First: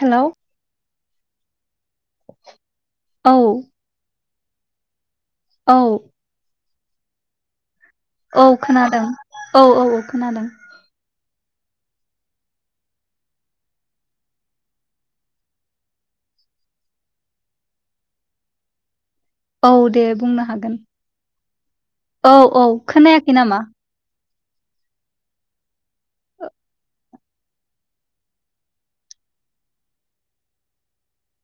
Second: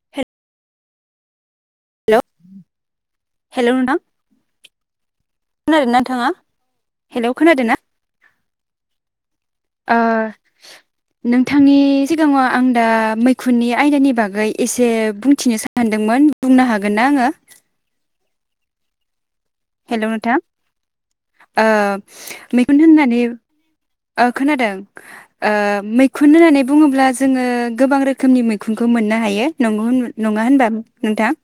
हेल' हेल' औ हेल' नोंथां औ खोनादोंना नोंथाङा हेल' खोनादोंना औ खोनादों औ औ खोनादों नोंथांनि सिगाङाव आं दा मैखुननि आयदानि बागै एसे बुंथिनो सानदोंमोन बुंनो हागोन ना आङो औ दे हेलौ नोंथां बुंनो हागोन। ओ औ औ मैखुन होननानै खोनायाखै नामा ओ खोनादों मैखुन होननानै बुङोब्ला जोङो गोबां रोखोमनि मैखुनखौ मोननो हायो नंगौ नङा होनबा नोंथां।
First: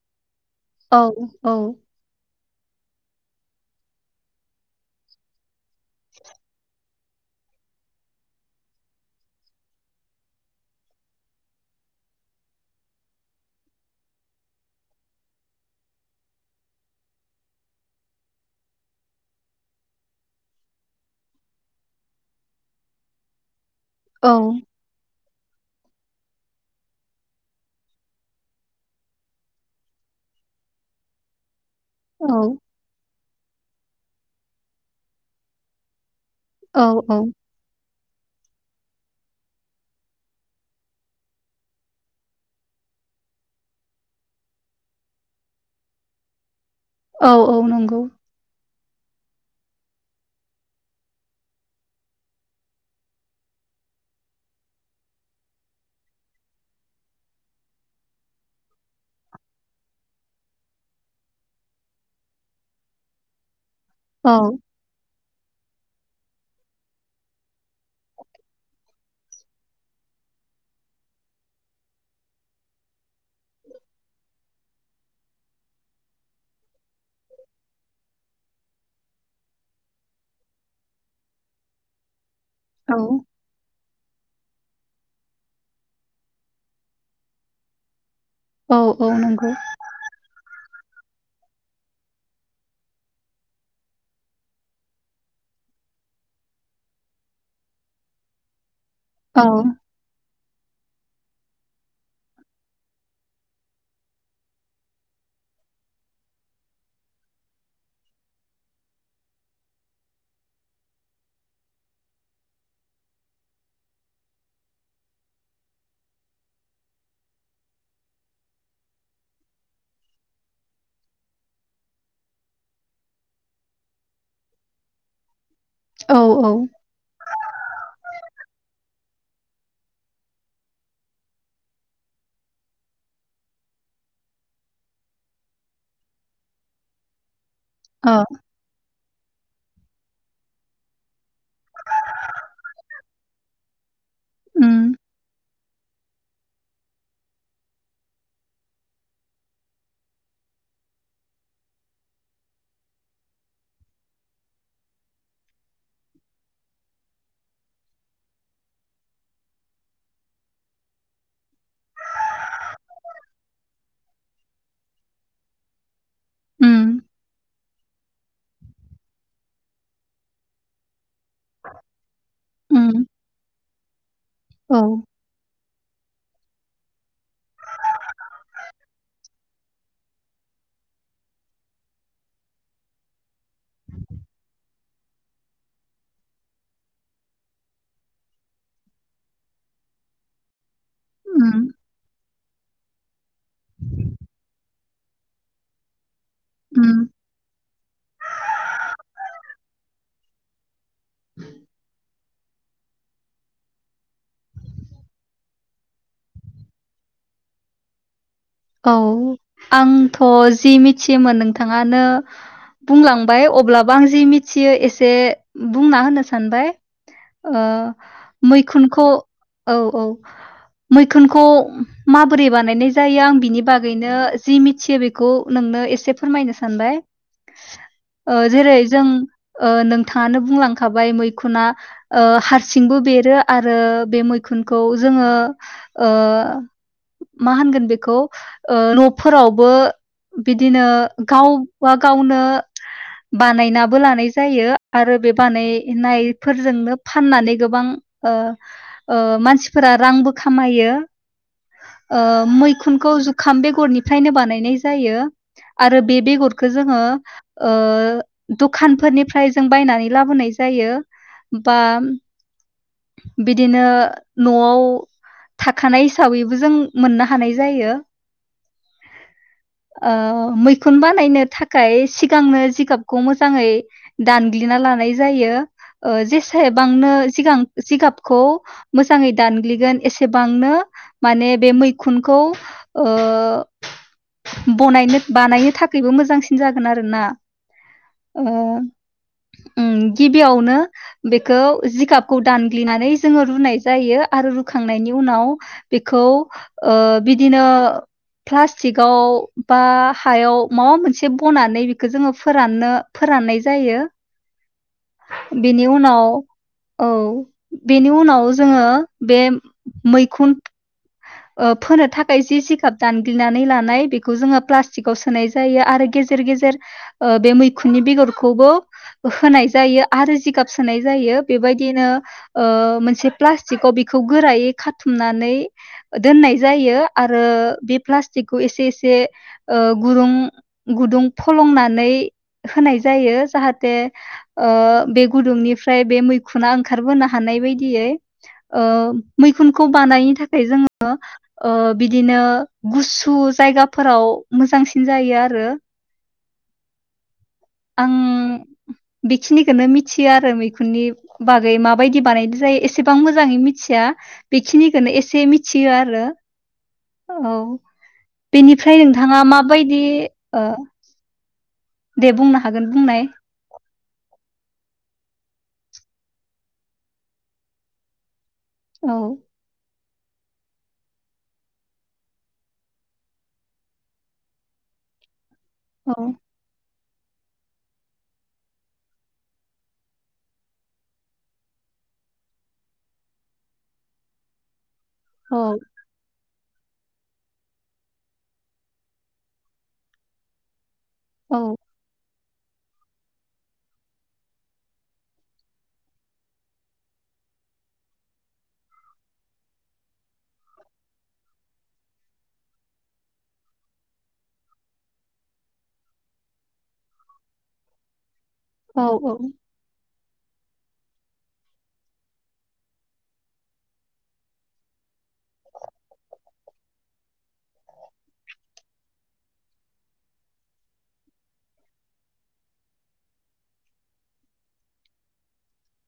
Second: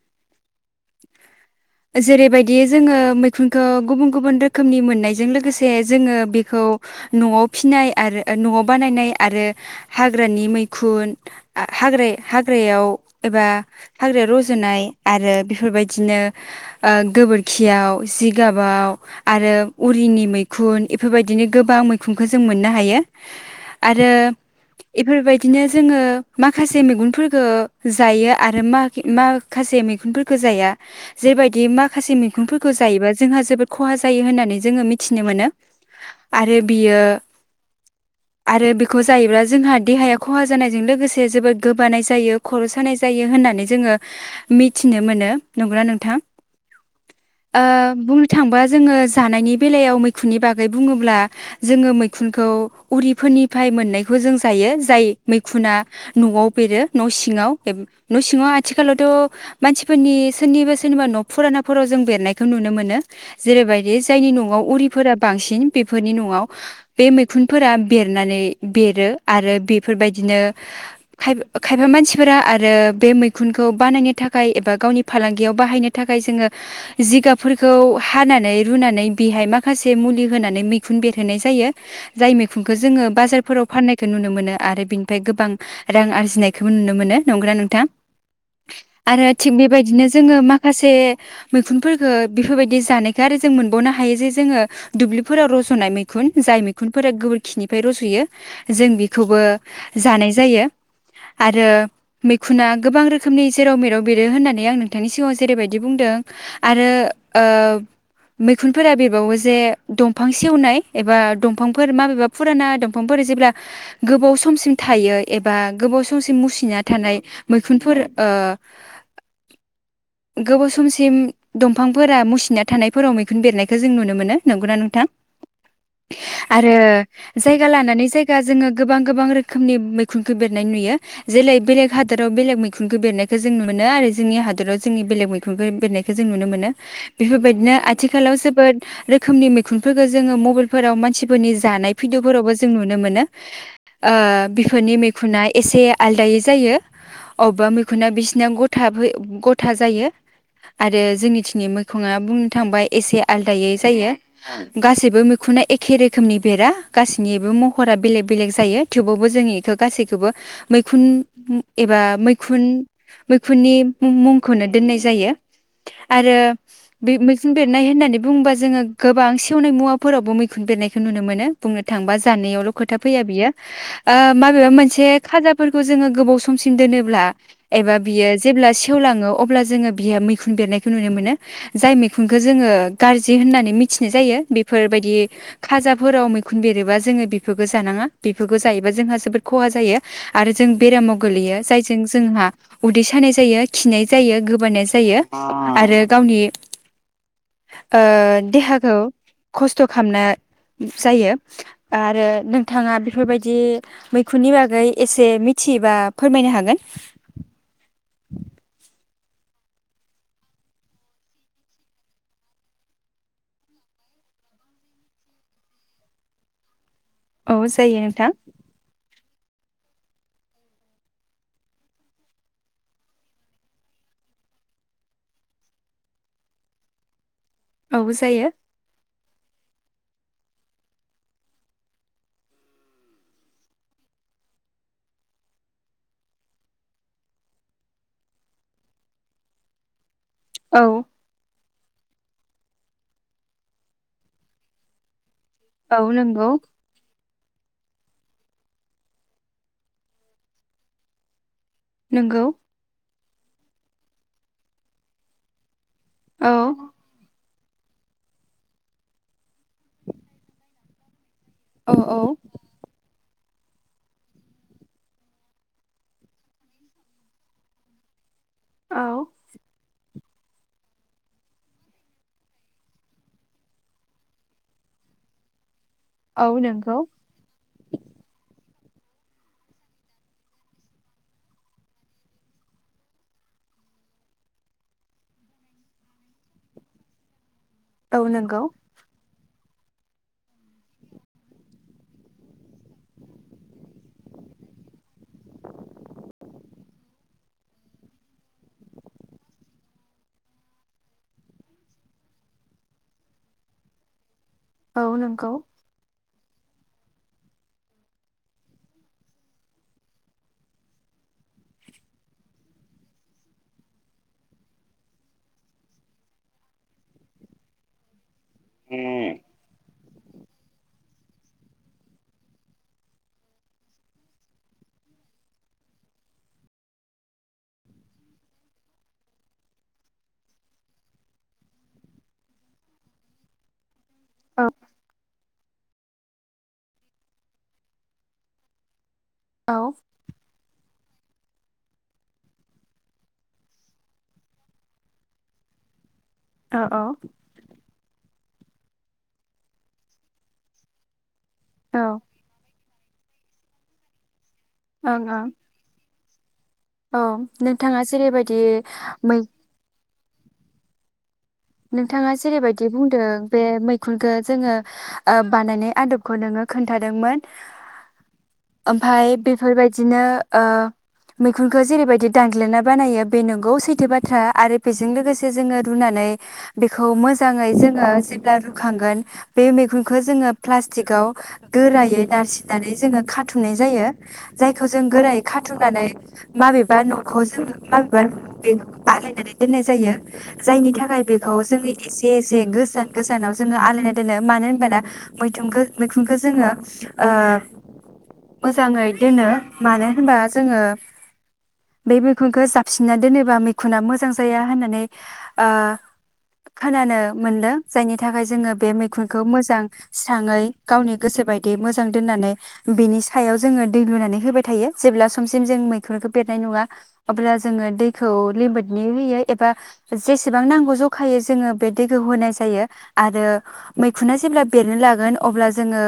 औ औ जेरैबायदि जोङो मैखुनखौ गुबुन-गुबुन रोखोमनि मोननायजों लोगोसे जोङो बेखौ न'आव फिनाय आरो न'आव बानायनाय आरो हाग्रानि मैखुन हाग हाग्रायाव एबा हाग्रायाव रज'नाय आरो बेफोरबायदिनो गोबोर खियाव जिगाबाव आरो उरिनि मैखुन बेफोरबायदिनो गोबां मैखुनखौ जों मोननो हायो। आरो औ इफोरबायदि बिदिनो जोङो माखासे मैगुनफोरखो जायो आरो माख माखासे मैगखुनफोरखो जाया जेबायदि माखस खुफोरखौ जायोबा जोंहा जोबोद खहा जायो होननानै जोङो मिथिनो मोनो। आरो औ बियो आरो बेखौ जायोब्ला जोंहा देहाया खहा जानायजों लोगोसे जोबोद गोबानाय जायो खर' सानाय जायो होननानै जोङो मिथिनो मोनो नंगोना नोंथां औ औ ओ नंगौ बुंनो थांबा जोङो जानायनि बेलायाव मैखुननि बागै बुङोब्ला जोङो मैखुनखौ उरिफोरनिफ्राय मोननायखौ जों जायो जाय मैखुना न'आव बेरो न' सिङाव बे न' सिङाव आथिखालावथ' मानसिफोरनि सोरनिबा-सोरनिबा न' फुराना फोराव जों बेरनायखौ नुनो मोनो। जेरैबायदि जायनि औ न'आव उरिफोरा बांसिन बेफोरनि न'आव बे मैखुनफोरा बेरनानै बेरो आरो बेफोरबायदिनो खाय खायफा मानसिफोरा आरो बे मैखुनखौ बानायनो थाखाय एबा गावनि फालांगियाव बाहायनो थाखाय जोङो जिगाबफोरखौ हानानै रुनानै बेहाय माखासे मुलि होनानै मैखुन बेरहोनाय जायो। जाय मैखुंखो औ जोङो बाजारफोराव फान्नायखौ नुनो मोनो। आरो बिनिफ्राय गोबां रां आरजिनायखौबो नुनो मोनो नंगौना नोंथां। औ औ आरो नंगौ थिग बेबायदिनो जोङो माख माखासे मैखुनफोरखो बेफोरबायदि जानायखौ आरो जों मोनबावनो हायो जे जोङो दुब्लिफोराव रज'नाय मैखुन जाय मैखुनफोरा गोबोरखिनिफ्राय रज'यो। जों औ बेखौबो जानाय जायो। आरो मैखुना गोबां रोखोमनि जेराव मेराव बेरो होननानै आं नोंथांनि सिगाङाव जेरैबायदि बुंदों आरो ओ मैखुनफोरा बेरबावो जे दंफां सेवनाय एबा दंफांफोर माबेबा फुराना दंफांफोर जेब्ला गोबाव समसिम थायो एबा गोबाव समसिम मुसिना थानाय मैखुनफोर ओ गोबाव स समसिम दंफांफोरा मुसिना थानायफोराव मैखुन बेरनायखौ जों नुनो मोनो नंगौना नोंथां? औ औ आरो जायगा लानानै जायगा जोङो गोबां गोबां रोखोमनि मैखुनखौ बेरनाय नुयो जेलै बेलेग हादराव बेलेग मैखुनखौ बेरनायखौ जों नु मोनो आरो जोंनि हादोराव जोंनि बेलेग मैख [unintelligible] बेरनायखौ जों नुनो मोनो बेफोरबायद बिदिनो औ आथिखालाव जोबोद रोख रोखोमनि मैखुनफोरखौ जोङो मबाइलफोराव मानसि बेफोरनि जानाय फिद'फोरावबो जों नुनो मोनो ओ उम बिफोरनि मैखुना एसे आलदायै जायो। अबेबा मैखुना बिसिनाया गथाफै गथा जायो। आरो जोंनिथिंनि मैखुङा बुंनो थांबा एसे आलदायै जायो गासैबो मैखुना एखे रोखोमनि बेरा गासैनिबो महरा बेलेग बेलेग जायो थेवबावबो जों इखौ गासैखौबो मैखुन एबा मैखुन मैखुननि मुंखौनो दोननायज जायो आरो उम बिब [unintelligible] मैखुन बेरनाय होननानै बुङोबा जोङो गोबां सेवनाय मुवाफोरावबो मैखुन बेरनाय नुनो मोनो बुंनो थांबा जानायावल' खोथा उम फैया बियो ओ माबेबा औ मोनसे खाजाफोरखौ जोङो गोबाव स समसिन दोनोब्ला एबा बियो जेब्ला सेवलाङो अब्ला जोङो बियो मैखुन बेरनायखौ नुनो मोनो। जाय मैखुनखौ जोङो गाज्रि होननानै मिथिनाय जायो, बेफोरबायदि खाजाफोराव मैखुन बेरोबा जोङो बेफोरखौ जानाङा, बिफोरखौ जायोबा जोंहा जोबोद खहा जायो आरो जों बेरामाव गोलैयो, उम जायजों जोंहा उदै सानाय जायो, खिनाय जायो, गोबानायज जायो आरो गावनि उम ओ देहाखौ खस्थ' खालामनो जायो आरो नोंथाङा बेफोरबायदि मैखुननि बागै एसे मिथियोबा फोरमायनो हागोन। औ आंथ' जि मिथियोमोन नोंथाङानो बुंलांबाय अब्लाबो आं जि मिथियो एसे बुंना होनो सानबाय। औ ओ जायो नोंथां मैखुनख औ औ मैखुनखौ माबोरै बानायनाय जायो आं बिनि बागैनो जि मिथियो बेखौ नोंनो एसे फोरमायनो सानबाय। औ ओ जायो जेरै जों ओ नोंथाङानो बुंलांखाबाय मैखुना ओ हारसिंबो बेरो आरो बे मैखुनखौ जोङो ओ मा होनगोन बेखौ ओ न'फोरावबो औ बिदिनो गाव बा गावनो बानायनाबो लानाय जायो आरो बेफ औ नंगौ बानायनायफोरजोंनो फाननानै गोबां ओ ओ मानसिफोरा रांबो खामायो। ओ नंगौ मैखुन खौ जुखाम बेगरनिफ्रायनो बानायनाय जायो। आरो बे औ बेगरखौ जोङो ओ दखानफोरनिफ्राय जों बायनानै लाबोनाय जायो। बा औ औ। बिदिनो न'आव थाखानाय हिसाबैबो जों मोननो हानाय जायो। औ। ओ मैखुन बानायनो थाखाय सिगांनो जिगाबखौ मोजाङै दानग्लिना लानाय जायो। ओ औ नंगौ जेसेबांनो सिगां जिगाबखौ मोजाङै दानग्लिगोन एसेबांनो माने बे मैखुनखौ ओ बनायनो बानायनो थाखायबो मोजांसिन जागोन आरो ना। औ नंगौ। ओम गिबियावनो बेखौ जिगाब खौ दानग्लिनानै जोङो रुनाय जायो आरो रुखांनायनि उनाव बेखौ ओ बिदिनो प्लास्टिकआव बा हायाव माबा मोनसे बनानै बेखौ जोङो फोराननो फोराननाय जायो। औ नंगौ बिनि उनाव औ, बेनि उनाव जोङो बे मैखुन ओ फोनो थाखाय जि जिखाब दानग्लिनानै लानाय बेखौ जोङो प्लास्टिकाव सोनाय जायो आरो गेजेर गेजेर ओ बे मैखुननि बेगर खौबो औ होनाय जायो आ आरो जिगाब सोनाय जायो बेबाय दिनो ओ मोनसे प्लास्टिकआव बेखौ गोरायै खाथुमनानै दोननाय जायो आरो बे प्लास्टिकखौ एसे एसे ओ गुदुं गुदुं फलंनानै होनाय जायो। जाहाथे ओ बे गुदुंनिफ्राय बे मै खुना ओंखारबोनो हानाय बायदियै ओ औ औ मैखुनखौ बानायनि थाखाय जोङो ओ बिदिनो गुसु जायगाफोराव मोजांसिन जायो आरो। अ औ। आं बेखिनिखो नो मिथियो आरो मैखुननि बागै माबायदि बानायनाय जायो ए सेबां मोजाङै मिथिया बेखिनिखौनो ओं एसे ओं मिथियो आरो। औ नोंथाङा जेरैबायदि बेनिफ्राय मै नोंथाङा माबायदि ओ। नोंथाङा दे बुंनो हागोन जेरैबायदि बुंनाय बुंदों जे मै खुंखौ जोङो ओ बानायनाय आदबखौ नोङो खोन्थादोंमोन। औ ओमफाय बेफोरबाय दिनो ओ मैखुनखौ जेरैबायदि दानग्लिना बानायो बे नंगौ सैथो बाथ्रा आरो बेजों लोगोसे से जोङो औ रुनानै बेखौ मोजाङै जोङो जेब्ला रुखांगोन बे मैगुनखौ जोङो प्लास्टिकआव गोरायै नारसिननानै जोङो खाथुमनाय जायो जाय खौ जों गोरायै औ खाथुमनानै। माबेबा न'खौ जों माबेबा बे बानायायनानै दोननाय जायो जायनि थाखाय बेखौ औ जोंनि एसे जे गोजान गोजानाव जोङो आलायना दोनो मानो होनबाना मैथुंनखो मैखुनखो जोङो ओ मोजाङै दोनो मानो होनबा जोङो बे मैखुनखो जाबसिनना दोनोबा मैखुना मोजां जाया होननानै ओ खोनानो मोनदों जायनि थाखाय जोङो बे औ मैखुनखौ मोजां स्राङै गावनि गोसो बायदि मोजां दोननानै बिनि सायाव जोङो दै लुनानै होबाय थायो जेब्ला समसिम जों मैखुनखौ बेरनाय नङा अब्ला जोङो दैखौ लिमिदनि होयो एबा जेसेबां नांगौ ज खायै जोङो बे दैखौ होनाय जायो आरो मैखुना जेब्ला बेरनो लागोन अब्ला जोङो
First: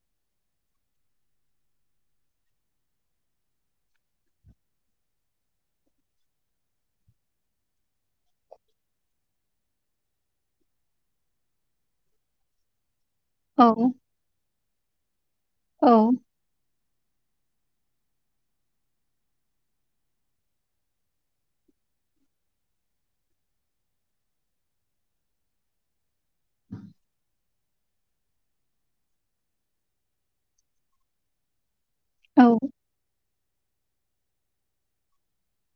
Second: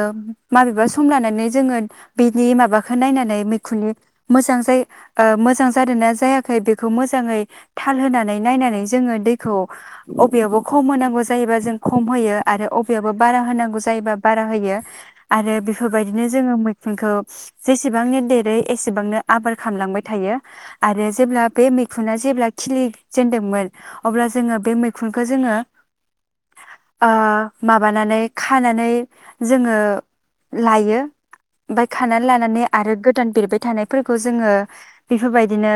माबेबा सम लानानै जोङो बेनि माबाखौ नायनानै मैखुननि मोजां जायो ओ मोजां जादों ना जायाखै बेखौ मोजाङै थाल होनानै नायनानै जोङो दैखौ अबेयावबो खम होनांगौ जायोबा जों खम होयो आरो अबे बा औ बाराहोनांगौ जायोबा बारा होयो आरो औ बेफोरबायदिनो जोङो म खुनखौ जेसेबांनो देरो एसेबांनो आबार खालामलांबाय थायो आरो जेब्ला बे मैखुना जेब्ला खिलिजेनदोंमोन अब्ला जोङो बे मैखुनखो जोङो ओ माबानानै खानानै जोङो लायो। ओमफाय खानानै औ लानानै आरो गो दान बेरबाय थानायफोरखौ जोङो बेफोरबायदिनो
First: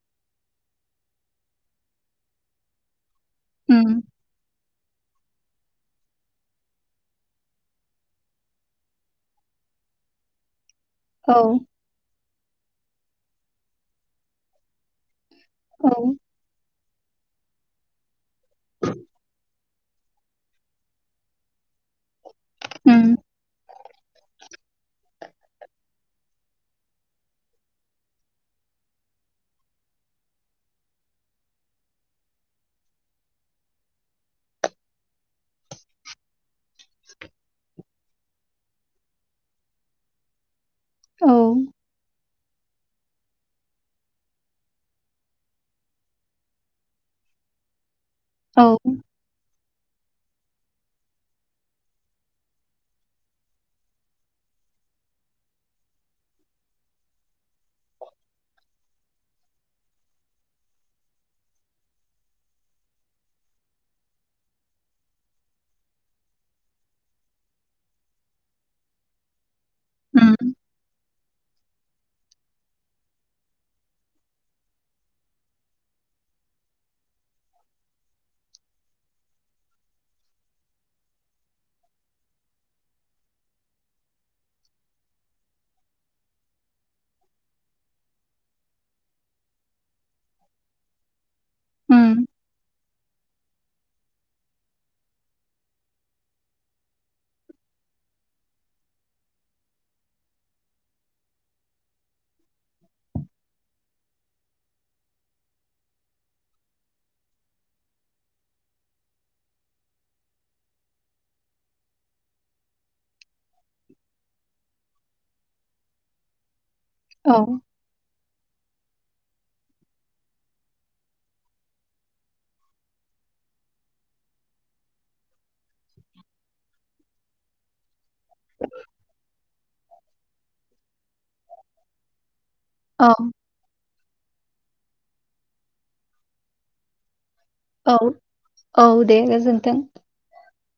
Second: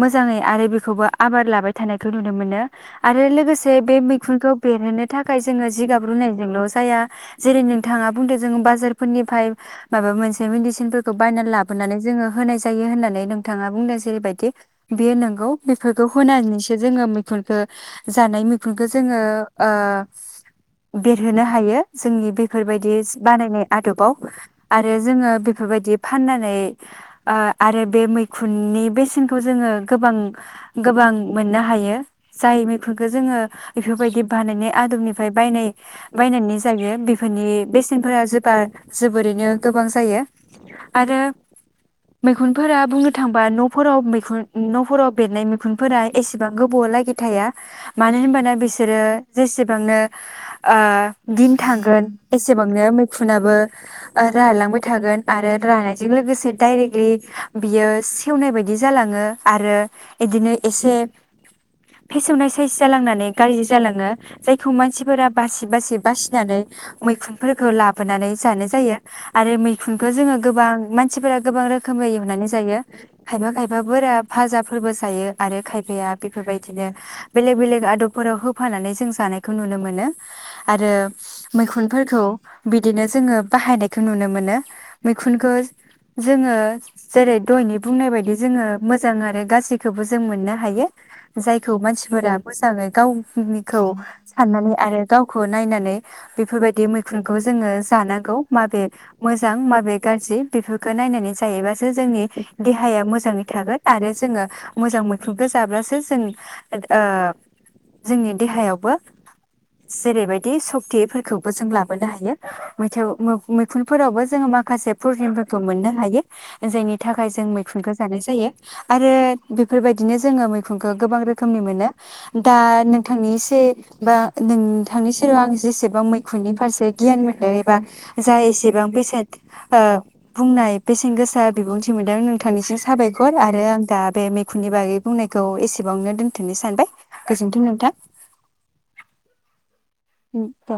मोजाङै आरो बेखौबो आबाद लाबाय थानायखौ नुनो मोनो। आरो लोगोसे बे उम मैखुनखौ बेरहोनो था [unintelligible] जोङो जिगाब रुनायजोंल' जाया जेरै नोंथाङा बुंदों जों बाजारफोरनिफाय माबा मोनसे मेडिसिन औ बायनानै लाबोनानै जोङो होनाय जा होननानै नोंथाङा बुंदों जेरैबायदि बे [unintelligible] औ बेफोरखौ होनानैसो जोङो मैखुनखो जानाय मैखुनखो जोङो ओ देरहोनो हायो। जोंनि बेफोरबायदि उम बानायनाय आदबाव आरो जोङो। बेफोरबायदि फाननानै आ आरो बे मैखुननि बेसेनखौ जोङो गोबां गोबां मोननो हायो। जाय मैखुनखौ जोङो बेफोरबायदि बानायनाय आदबनिफ्राय बायनाय बायनानै जायो बेफोरनि बेसेनफोरा जोबा जोबोरैनो गोबां जायो। आरो औ। मैखुनफोरा बुंनो थांबा न'फोराव मैख न'फोराव बेरनाय मैखुनफोरा एसेबां गोबावलागि थाया मानो होनबाना औ बिसोरो जेसेबांनो दिन थांगोन एसेबांनो मैखुनाबो रालांबाय थागोन आरो रानायजों लोगोसे डायरेक्टलि बियो सेवनाय बायदि जालाङो आरो बिदिनो एसे फेसवनाय साइस जालांनानै गाज्रि जालाङो जायखौ मानसिफोरा बासि बासि बासिनानै मैखुनफोरखौ लाबोनानै जानो जायो आरो मै फुनखौ उम जोङो गोबां मानसिफोरा गोबां रोखोम रोखोमै एवनानै जायो खायफा खायफाफोराा भाजाफोरबो जायो आरो खायफाया बेफोरबायदि बिदिनो बेलेग बेलेग आदबफोराव होफानानै जों जानायखौ नुनो मोनो आरो मैखुनफोरखौ बिदिनो जोङो बाहायनायखौ नुनो मोनो मैखुनखौ जोङो जेरै दयनि बुंनाय बायदि जोङो मोजां आरो गासैखौबो जों मोननो हायो जायखौ उम मानसिफोरा मोजाङै गावनि साननानै आरो गावखौ नायनानै बेफोरबायदि मैखुनखौ जोङो जानांगौ माबे मोजां माबे गाज्रि बेफोरखौ नायनानै जायोबासो जोंनि देहाया मोजाङै थागोन आरो जोङो मोजां मैखुनखौो जाब्लासो जों जोंनि देहायावबो जेरैबायदि सक्तिफोरखौबो जों लाबोनो हायो म मैखुनफोरावबो जोङो माखासे प्रटिनफोरखौ मोननो हायो जायनि थाखाय औ जों मैखुनखौ जानाय ज आरो बेफोरबायदिनो जोङो मै मैखुनखौ गोबां रोखोमनि मोनो दा नोंथांनि बा नोंथांनि सेराव आं जेसेबां मैखुननि फारसे गियान मोनदों एबा जा एसेबां फैसा बुंनाय बेसेन गोसा बिबुंथि मोनदों नोंथांनिसिम औ साबायखर आरो आं दा बे दखुनि बागै बुंनाय खौ एसेबावनो दोनथनो सानबाय गोजोन्थों नोंथां औ औ दे गोजोनथों मिथ